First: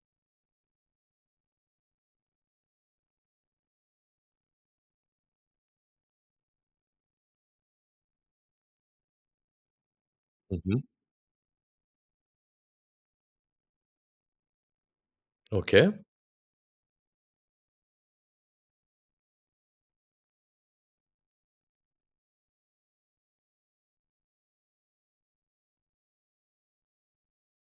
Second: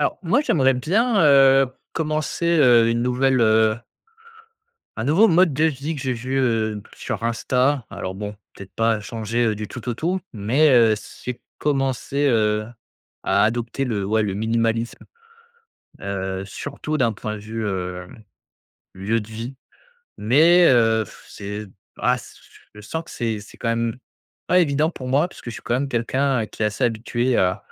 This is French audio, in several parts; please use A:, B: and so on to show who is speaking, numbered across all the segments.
A: Alors moi j'aimerais bien, heu, commencer, heu, une nouvelle, heu un nouveau mode de vie que j'ai vu, heu, b sur Insta. Alors bon, peut-être pas changer, heu, du tout au tout,
B: Mmh
A: mais,
B: mh.
A: heu, c'est commencer, heu, à adopter le ouais le minimalisme.
B: OK.
A: Heu, surtout d'un point de vue, hem, lieu de vie. Mais heu, f c'est ah s je sens que c'est c'est quand même pas évident pour moi, parce que je suis quand même quelqu'un qui est assez habitué à,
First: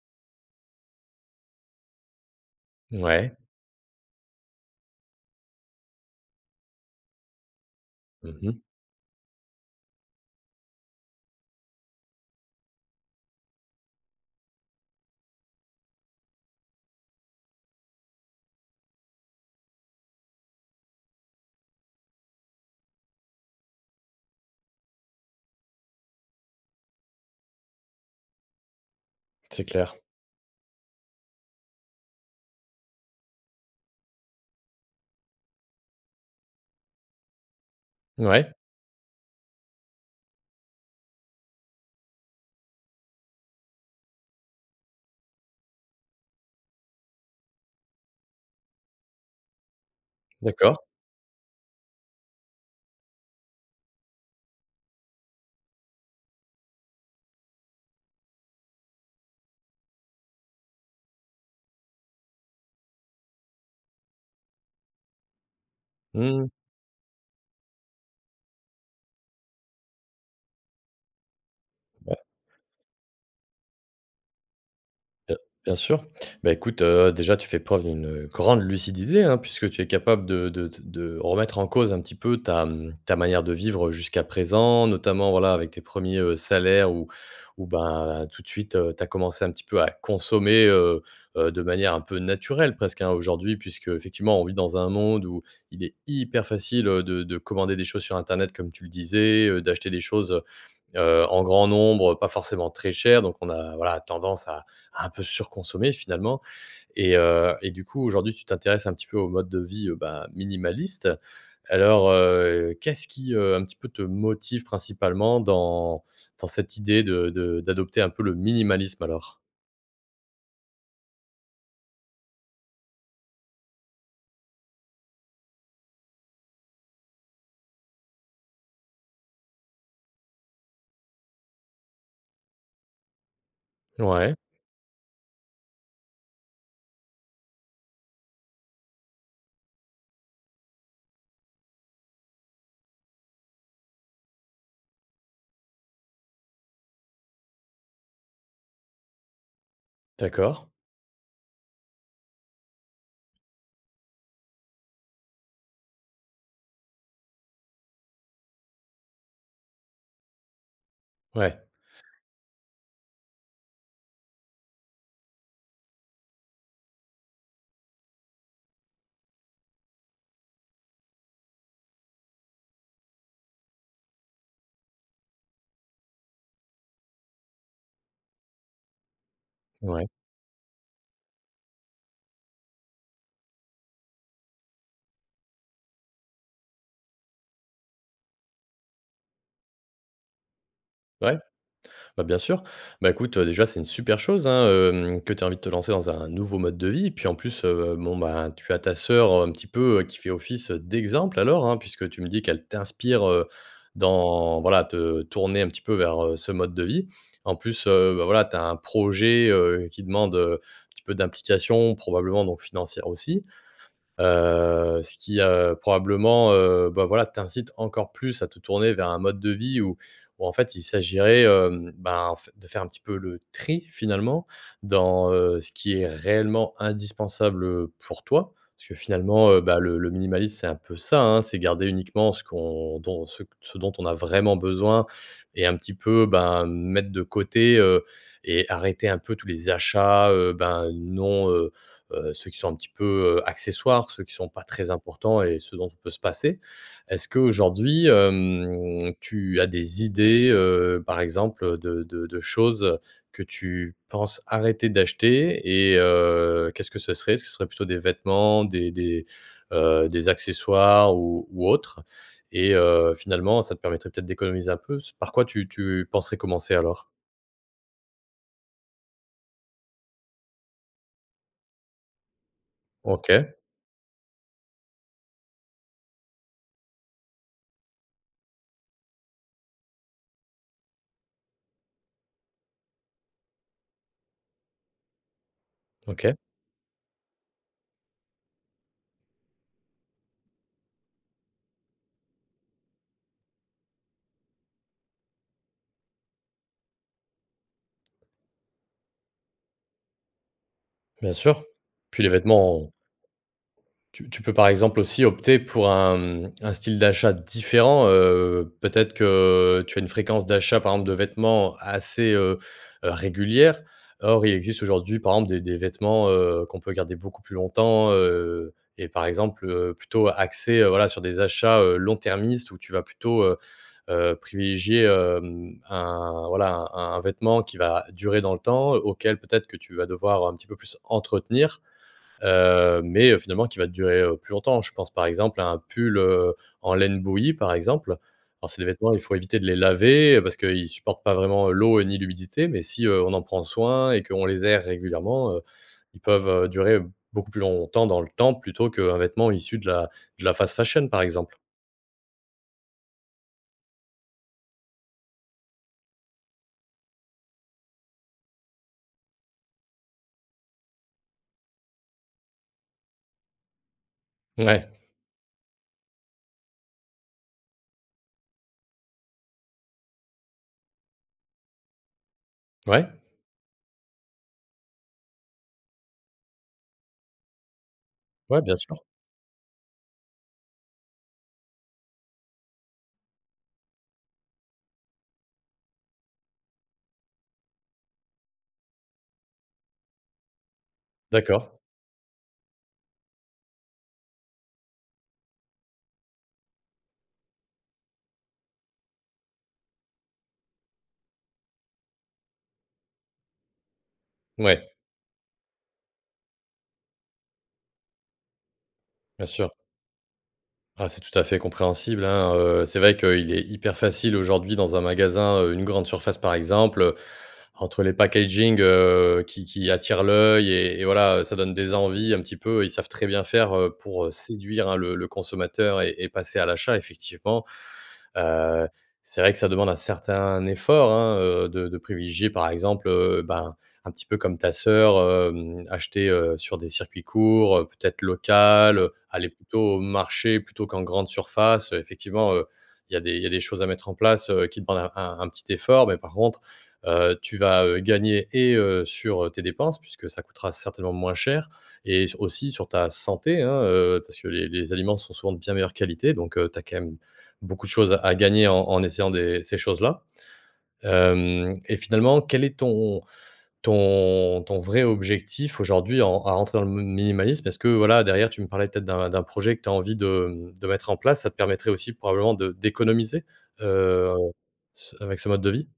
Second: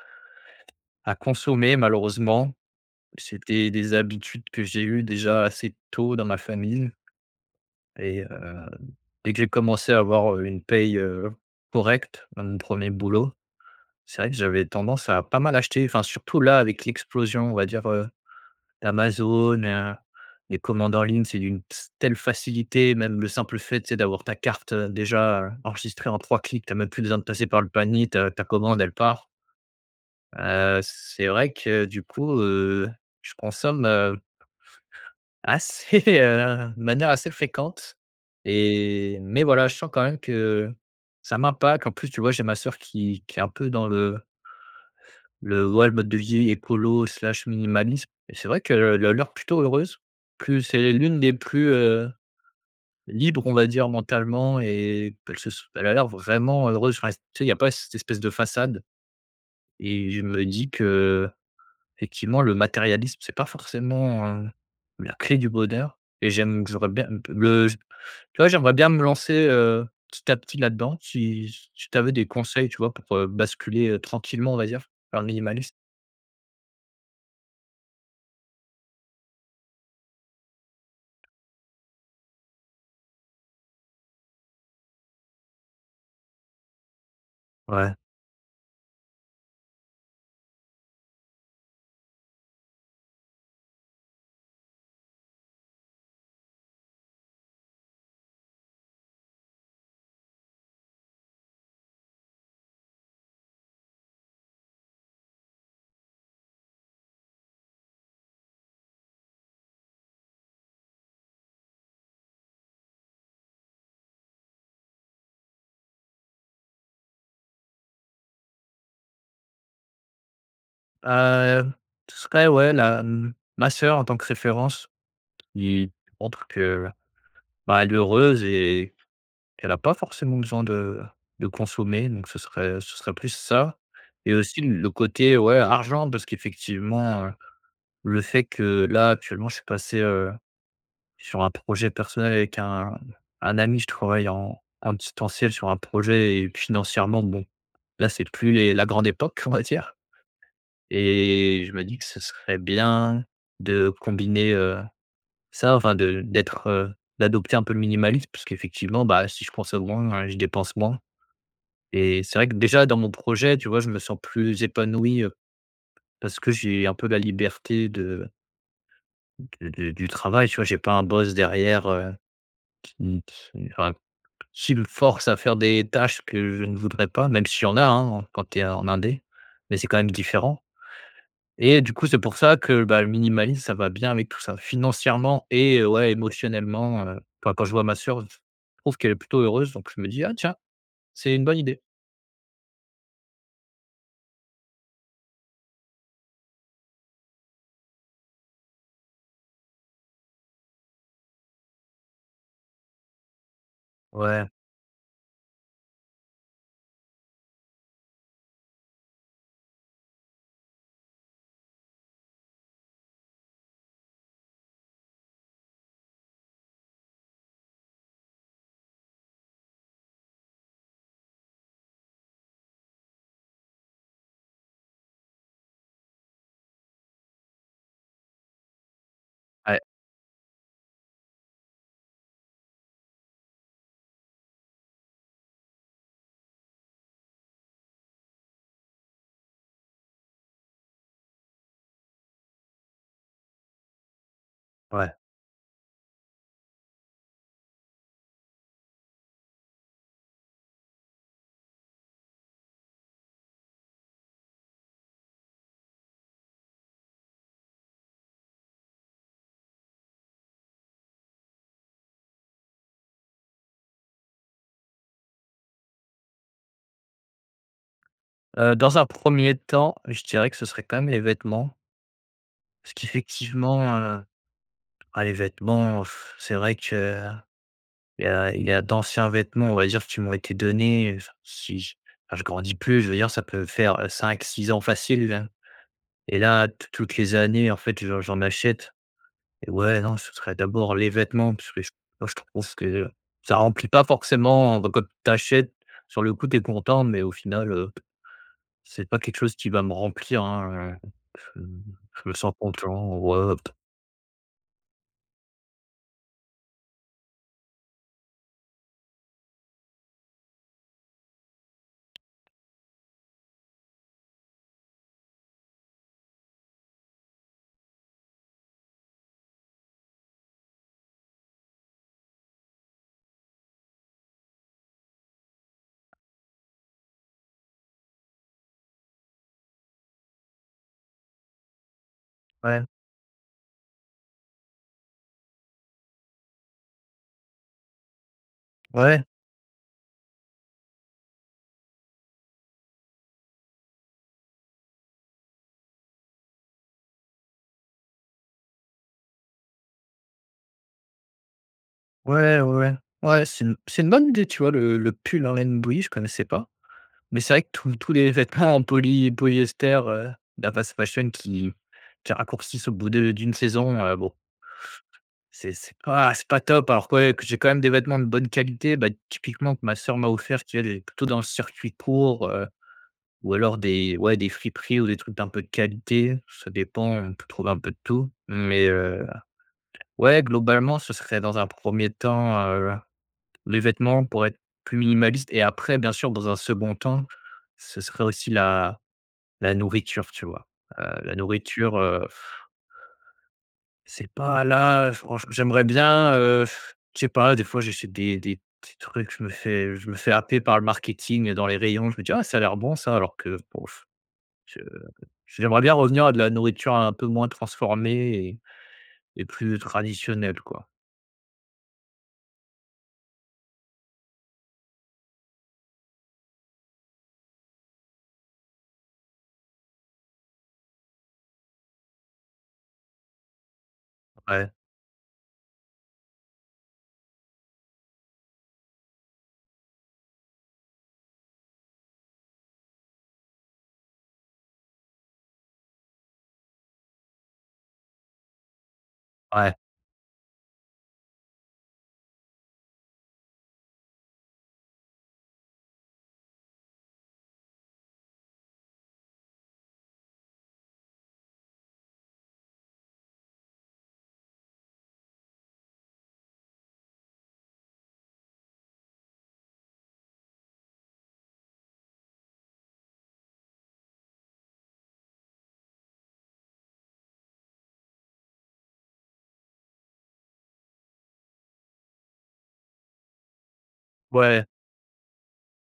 A: à consommer malheureusement.
B: Mouais.
A: C'étaient des habitudes que j'ai eu déjà assez tôt dans ma famine. Et
B: Mmh mh.
A: heu, dès que j'ai commencé à avoir, heu, une paye, heu, correcte dans mon premier boulot, c'est vrai que j'avais tendance à pas mal acheter, enfin surtout là, avec l'explosion, on va dire, heu, d'Amazon, heu, les commandes en ligne, c'est d'une s telle facilité. Même le simple fait, tu sais? D'avoir ta carte, heu, déjà enregistrée en 3 clics. Tu as même plus besoin de passer par le panier. Ta ta commande, elle part.
B: C'est clair.
A: Heu, c'est vrai que du coup, heu, je consomme, heu assez, heu, de manière assez fréquente,
B: Mouais.
A: et mais voilà je sens quand même que ça m'impacte. En plus tu vois? J'ai ma sœur qui qui est un peu dans le le ouais le mode de vie écolo slash minimaliste, et c'est vrai qu'elle a l'air plutôt heureuse. Plus
B: D'accord.
A: c'est l'une des plus, heu, libre on va dire mentalement, et p elle se s elle a l'air vraiment heureuse. Enfin tu sais? Il y a pas cette espèce de façade. Et je me dis que effectivement, le matérialisme, c'est pas forcément, heu, la clé du bonheur et
B: Mmh.
A: j'aime j'aurais bien le j tu vois? J'aimerais bien me lancer, heu, petit à petit là-dedans. Si si tu avais
B: Bah
A: des conseils, tu vois? Pour heu, basculer, heu, tranquillement, on va dire vers le
B: Heu,
A: minimalisme.
B: bien sûr. Bah, écoute, heu, déjà tu fais preuve d'une, heu, grande lucidité hein, puisque tu es capable de de te de remettre en cause un petit peu ta, mmh, ta manière de vivre, heu, jusqu'à présent. Notamment voilà, avec tes 1ers heu, salaires ou ou
A: Ouais.
B: bah, tout de suite, heu, tu as commencé un petit peu à consommer, heu, heu, de manière un peu naturelle presque hein, aujourd'hui. Puisque effectivement, on vit dans un monde où il est hyper facile, heu, de de commander des choses sur Internet, comme tu le disais, heu, d'acheter des choses, heu, heu, en grand nombre, heu, pas forcément très chères. Donc on a voilà, tendance à à un peu surconsommer finalement. Et heu, et du coup, aujourd'hui, tu t'intéresses un petit peu au mode de vie heu, bah, minimaliste. Alors heu, qu'est-ce qui heu, un petit peu te motive principalement dans dans cette idée de de d'adopter un peu le minimalisme alors?
A: Hem, ce serait ouais la, hem, ma sœur en tant que référence, qui montre que bah, elle est heureuse et qu'elle a pas forcément besoin de, de consommer, donc ce serait, heu, ce serait plus ça. Et
B: Ouais.
A: aussi le côté ouais, argent parce qu'effectivement, heu, le fait que là actuellement je suis passé, heu, sur un projet personnel avec un un ami. Je travaille en en distanciel sur un projet et puis financièrement bon, là, c'est plus les la grande époque, on va dire.
B: D'accord.
A: Et je me dis que ce serait bien de combiner, heu, ça, enfin de d'être, heu, d'adopter un peu le minimalisme parce qu'effectivement, bah, si je consomme moins, je dépense moins.
B: Ouais.
A: Et c'est vrai que déjà dans mon projet, tu vois? Je me sens plus épanoui heu, parce que j'ai un peu la liberté de de de du travail, tu vois? J'ai pas un boss derrière, heu, qui qui enfin s'il force à faire des tâches que je ne voudrais pas, même si il y en a hein, en quand tu es en indé, mais c'est quand
B: Ouais.
A: même différent. Et du coup, c'est pour ça, que bah, le minimalisme, ça va bien avec tout ça. Financièrement et, ouais émotionnellement, heu. Quand quand je vois ma sœur, heu f je trouve qu'elle est plutôt heureuse, donc je me dis: «Ah tiens, c'est
B: Ouais,
A: une bonne idée.».
B: bah, bien sûr. Bah, écoute, heu, déjà, c'est une super chose hein, hem, que tu aies envie de te lancer dans un nouveau mode de vie. Et puis en plus, heu, bon ben, tu as ta sœur un petit peu, heu, qui fait office heu, d'exemple alors hein, puisque tu me dis qu'elle t'inspire heu,
A: Ouais.
B: dans, voilà, te tourner un petit peu vers, heu, ce mode de vie. En plus, heu, bah, voilà, tu as un projet, heu, qui demande heu, un petit peu d'implication, probablement donc financière aussi. Heu, ce qui heu, probablement, heu, bah, voilà, t'incite encore plus à te tourner vers un mode de vie où où en fait, il s'agiraitn hem, ben en f de faire un petit peu le tri finalement dans, heu, ce qui est réellement indispensable, heu, pour toi. Parce que finalement, heu,
A: Ouais.
B: bah, le le minimalisme, c'est un peu ça, hein, c'est garder uniquement ce qu'on dont ce q ce dont on a vraiment besoin et un petit peu ben, mettre de côté heu, et arrêter un peu tous les achats, heu, ben, non, heu, heu, ceux qui sont un petit peu, heu, accessoires, ceux qui sont pas très
A: Ouais.
B: importants et ceux dont on peut se passer. Est-ce qu'aujourd'hui, hem, tu as des idées, heu, par exemple, heu, de de de choses que tu penses arrêter d'acheter? Et heu, qu'est-ce que ce serait? Ce seraient plutôt des vêtements, des des, heu, des accessoires ou ou autre? Et heu, finalement ça te permettrait peut-être d'économiser un peu. S par quoi tu tu penserais commencer alors?
A: Heu, dans un 1er temps, je dirais que ce serait quand même les vêtements. Ce
B: OK.
A: qu'effectivement, heu, ah les vêtements, c'est vrai que il y a il y a d'anciens vêtements on va dire qui m'ont été donnés, heu, si j enfin je grandis plus je veux dire ça peut faire 5-6 ans facile.
B: OK.
A: Et là tou toutes les années en fait j'en j'en achète et ouais non ce serait d'abord les vêtements parce que j moi je trouve que, ça remplit pas forcément, enfin, quand tu achètes sur le coup tu es content mais au final, heu, c'est pas quelque chose qui va me remplir hein, heu,
B: Bien
A: je
B: sûr, puis les
A: je me sens
B: vêtements, heu
A: content ouais p
B: tu tu peux, par exemple, aussi opter pour un, mmh, un style d'achat différent, heu. Peut-être que tu as une fréquence d'achat, par exemple, de vêtements assez, heu heu régulière. Or, il existe aujourd'hui, par exemple, des des vêtements, heu, qu'on peut garder beaucoup plus longtemps, heu, et, par exemple, heu, plutôt axer, heu, voilà, sur des achats, heu, long-termistes, où tu vas plutôt, heu heu, privilégier, hem, un, voilà, un un vêtement qui va durer dans le temps, auquel peut-être que tu vas devoir un petit peu plus entretenir,
A: Ouais.
B: heu, mais, heu, finalement, qui va durer, heu, plus longtemps. Je pense, par exemple, à un pull, heu, en laine bouillie, par exemple. Alors, c'est des vêtements, il
A: Ouais.
B: faut éviter de les laver parce que il supporte pas vraiment l'eau ni l'humidité, mais si, heu, on en prend soin et qu'on les aère régulièrement, heu, ils peuvent durer beaucoup plus longtemps dans le temps, plutôt qu'un vêtement issu de la de la fast fashion, par exemple.
A: Ouais, ouais, ouais, ouais c'est une c'est une bonne idée tu vois le le pull en laine bouillie je connaissais pas. Mais c'est vrai que tous tous les vêtements en poly polyester, heu, de la fast fashion qui qui raccourcissent au bout de d'une saison, heu, bon.
B: Ouais.
A: C'est c'est pas c'est pas top. Alors que ouais que j'ai quand même des vêtements de bonne qualité, bah, typiquement que ma soeur m'a offert qui elle est plutôt dans le circuit court, heu,
B: Ouais.
A: ou alors des ouais des friperies ou des trucs d'un peu de qualité, ça dépend, on peut trouver un peu de tout.
B: Ouais, bien
A: Mais,
B: sûr.
A: heu, ouais globalement ce serait dans un premier temps, heu, les vêtements pourraient être plus minimalistes et après bien sûr dans un second temps, ce serait aussi la la nourriture tu vois? Heu, la
B: D'accord.
A: nourriture, heu C'est pas là, heu, franche j'aimerais bien, heu,, je sais pas des fois j'essaie des des petits trucs, je me fais je me fais happer par le marketing dans les rayons. Je me dis: «Ah ça a l'air bon ça.» alors que bof, je
B: Ouais.
A: j'aimerais bien revenir à de la nourriture un peu moins transformée et, et
B: Bien sûr.
A: plus traditionnelle quoi.
B: Ah, c'est tout à fait compréhensible, hein. Heu, c'est vrai qu'il est hyper facile, aujourd'hui, dans un magasin, heu, une grande surface, par exemple. Entre les packagings, heu, qui qui attirent l'œil et et, voilà, ça donne des envies, un petit Ils savent très bien faire, heu, pour
A: Ouais.
B: séduire, hein, le le consommateur et et passer à l'achat. Effectivement, heu, c'est vrai que ça demande un certain effort, hein, heu, de de privilégier, par exemple, heu, bah, un petit peu comme ta sœur, hem, acheter, heu, sur des circuits courts, heu, peut-être local, heu, aller
A: Ouais.
B: plutôt au marché plutôt qu'en grande surface. Heu, effectivement, heu, il y a des il y a des choses à mettre en place, heu, qui demandent un un un petit effort. Mais, par contre, heu, tu vas, heu, gagner et, heu, sur tes dépenses, puisque ça coûtera certainement moins cher, et s aussi sur ta santé, hein, heu, parce que les les aliments sont souvent de bien meilleure qualité, donc, heu, tu as quand même beaucoup de choses à gagner en en essayant des ces choses-là. Hem, et finalement, quel est ton ton ton vrai objectif aujourd'hui en en rentrant dans le m minimalisme? Parce, voilà, derrière, tu me parlais peut-être d'un d'un projet que tu as envie de, mmh, de mettre en place, ça te permettrait aussi, probablement de d'économiser, heu,
A: Ouais.
B: ce avec ce mode de vie?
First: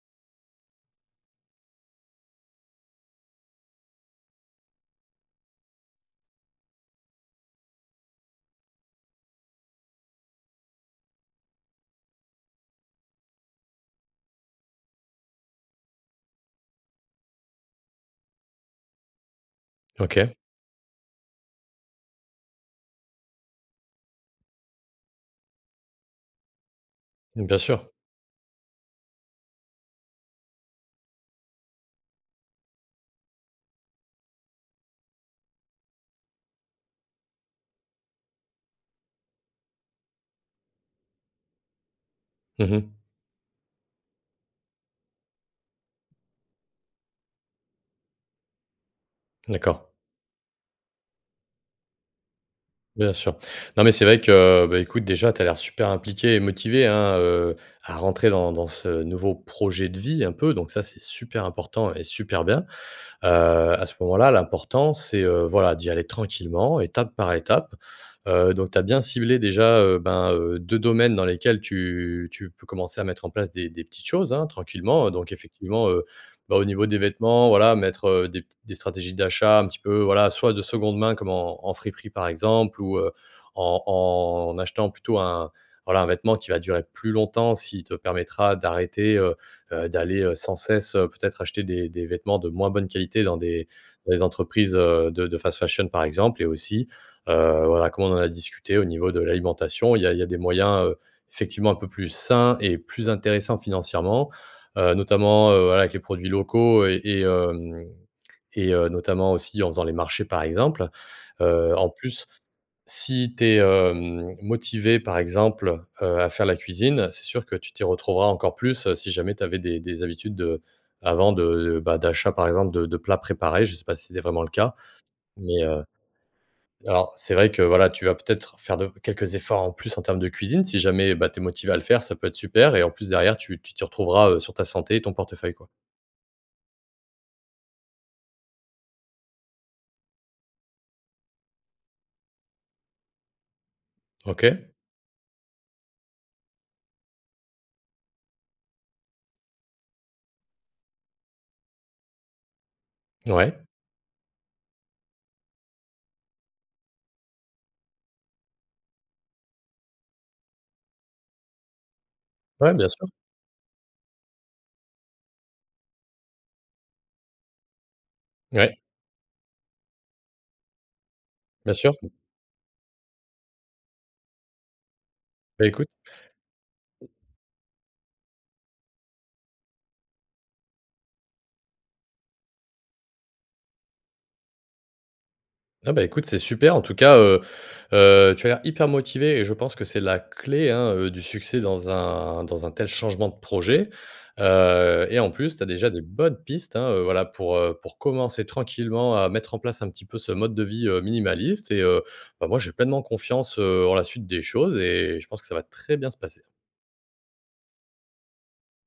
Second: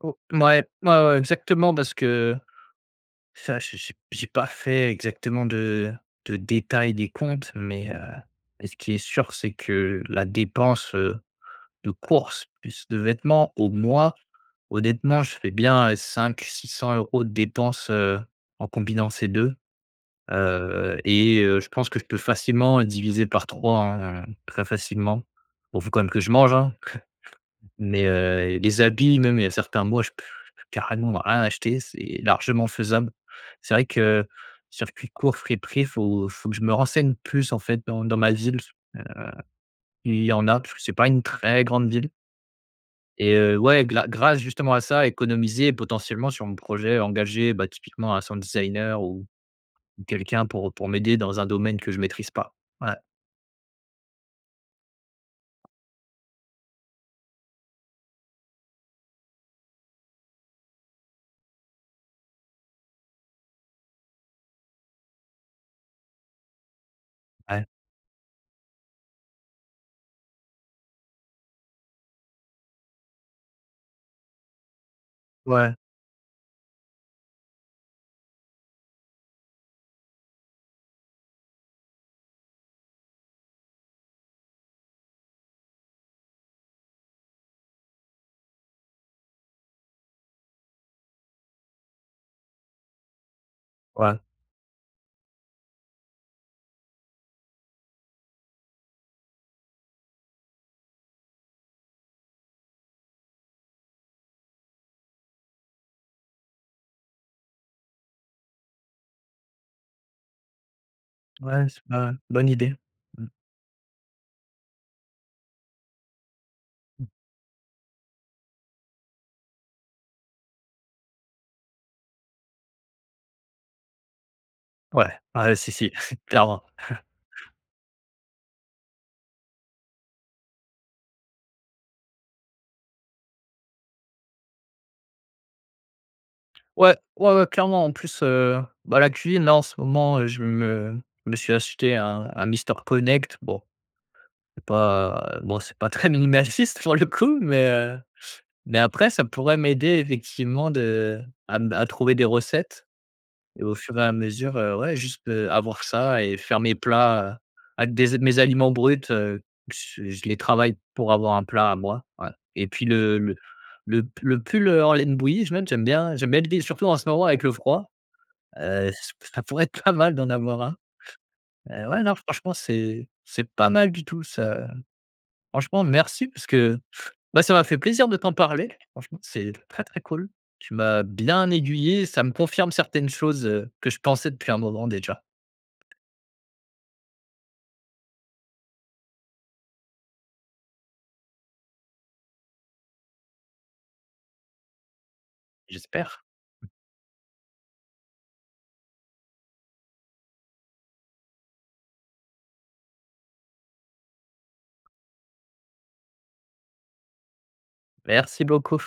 A: O mouais, mouais, ouais exactement parce que ça j'ai j'ai j'ai pas fait exactement de de détails des comptes, mais, heu, mais ce qui est sûr c'est que la dépense, heu, de course plus de vêtements au mois, honnêtement, je fais bien 5-600 € de dépenses, heu, en combinant ces 2
B: OK.
A: heu. Et heu, je pense que je peux facilement diviser par 3 hein très facilement. Bon faut quand même que je mange hein.
B: Mmh bien sûr.
A: Mais, heu, les habits même il y a certains mois je je peux carrément rien acheter, c'est largement faisable. C'est vrai que, circuit court friperie, faut faut que je me renseigne plus en fait dans dans ma ville. Heu, il y en a parce que c'est pas une très grande ville.
B: Mmh mh.
A: Et heu, ouais gla grâce justement à ça économiser potentiellement sur mon projet engager, bah, typiquement un sound designer ou,
B: D'accord.
A: ou quelqu'un pour pour m'aider dans un domaine que je maîtrise pas ouais.
B: Bien sûr, non, mais c'est vrai que, bah, écoute, déjà, tu as l'air super impliqué et motivé, hein, heu, à rentrer dans dans ce nouveau projet de vie, un peu, donc ça, c'est super important et super bien. Heu, à ce moment-là, l'important, c'est, heu, voilà, d'y aller tranquillement, étape par
A: Ouais.
B: étape. Heu, donc, tu as bien ciblé, déjà, heu, ben, heu, 2 domaines dans lesquels tu tu peux commencer à mettre en place des des petites choses, hein, tranquillement heu. Donc,
A: Ouais.
B: effectivement, heu, bah, au niveau des vêtements, voilà, mettre, heu, des p des stratégies d'achat, un petit peu, voilà, soit de 2de main, comme en en friperie, par exemple, ou, heu, en en achetant plutôt un, voilà, un vêtement qui va durer plus longtemps, s'il te permettra d'arrêter, heu heu, d'aller, heu, sans cesse, heu, peut-être, acheter des des vêtements de moins bonne qualité dans des dans
A: Ouais.
B: les entreprises, heu, de de fast fashion, par exemple. Et aussi, heu, voilà, comment on a discuté au niveau de l'alimentation, il y a il y a des moyens, heu, effectivement un peu plus sains et plus intéressants financièrement, heu, notamment, heu, voilà, avec les produits locaux et et, hem, et, heu, notamment aussi en faisant les marchés par exemple.
A: Ouais
B: Heu,
A: c'est
B: en
A: pas ouais,
B: plus,
A: bonne idée mmh.
B: si tu es, hem, motivé, par exemple, heu, à faire la
A: Mmh.
B: cuisine, c'est sûr que tu t'y retrouveras encore plus, si jamais t'avais des des habitudes de, avant, de, bah, d'achat, par exemple, de de plats préparés, je sais pas si c'est vraiment le cas,
A: Ouais, ouais
B: mais,
A: si,
B: heu.
A: si clairement.
B: Alors, c'est vrai que, voilà, tu vas peut-être faire de quelques efforts en plus en termes de cuisine. Si jamais, bah, tu es motivé à le faire, ça peut-être super, et en plus, derrière, tu tu t'y retrouveras, heu, sur ta santé et ton portefeuille, quoi.
A: Ouais, ouais, ouais, clairement en plus, heu, bah la cuisine là en ce moment, heu, je me me suis acheté un un Mister Connect bon. C'est
B: OK.
A: pas, bon c'est pas très minimaliste pour le coup, mais, heu, mais après ça pourrait m'aider effectivement de à m à trouver des recettes.
B: Ouais.
A: Et au fur et à mesure, heu, ouais juste, heu, avoir ça et faire mes plats avec des mes aliments bruts, heu, qu's je les travaille pour avoir un plat à moi ouais. Et
B: Ouais,
A: puis
B: bien sûr.
A: le le, le p le pull, heu, en laine bouillie je note j'aime bien j'aime bien l'idée surtout en ce moment avec le froid,
B: Ouais.
A: heu, ç ça pourrait être pas mal d'en avoir un.
B: Bien
A: Heu,
B: sûr.
A: ouais non franchement c'est c'est pas mal du tout ça, heu.
B: Bah,
A: Franchement
B: écoute.
A: merci parce que bah ça m'a fait plaisir de t'en parler franchement c'est très, très cool tu m'as bien aiguillé ça me confirme certaines choses, heu, que je pensais depuis un moment déjà.
B: Ah bah, écoute, c'est super. En tout cas, heu heu, tu as l'air hyper motivé et je pense que c'est la clé, hein, heu, du succès dans un dans un tel changement de projet, heu. Et en plus, tu as déjà de
A: J'espère.
B: bonnes pistes, hein, voilà, pour, heu, pour commencer tranquillement à mettre en place un petit peu ce mode de vie, heu, minimaliste et, heu, bah, moi j'ai pleinement confiance, heu, en la suite des choses et je pense que ça va très bien se passer.
A: Merci beaucoup.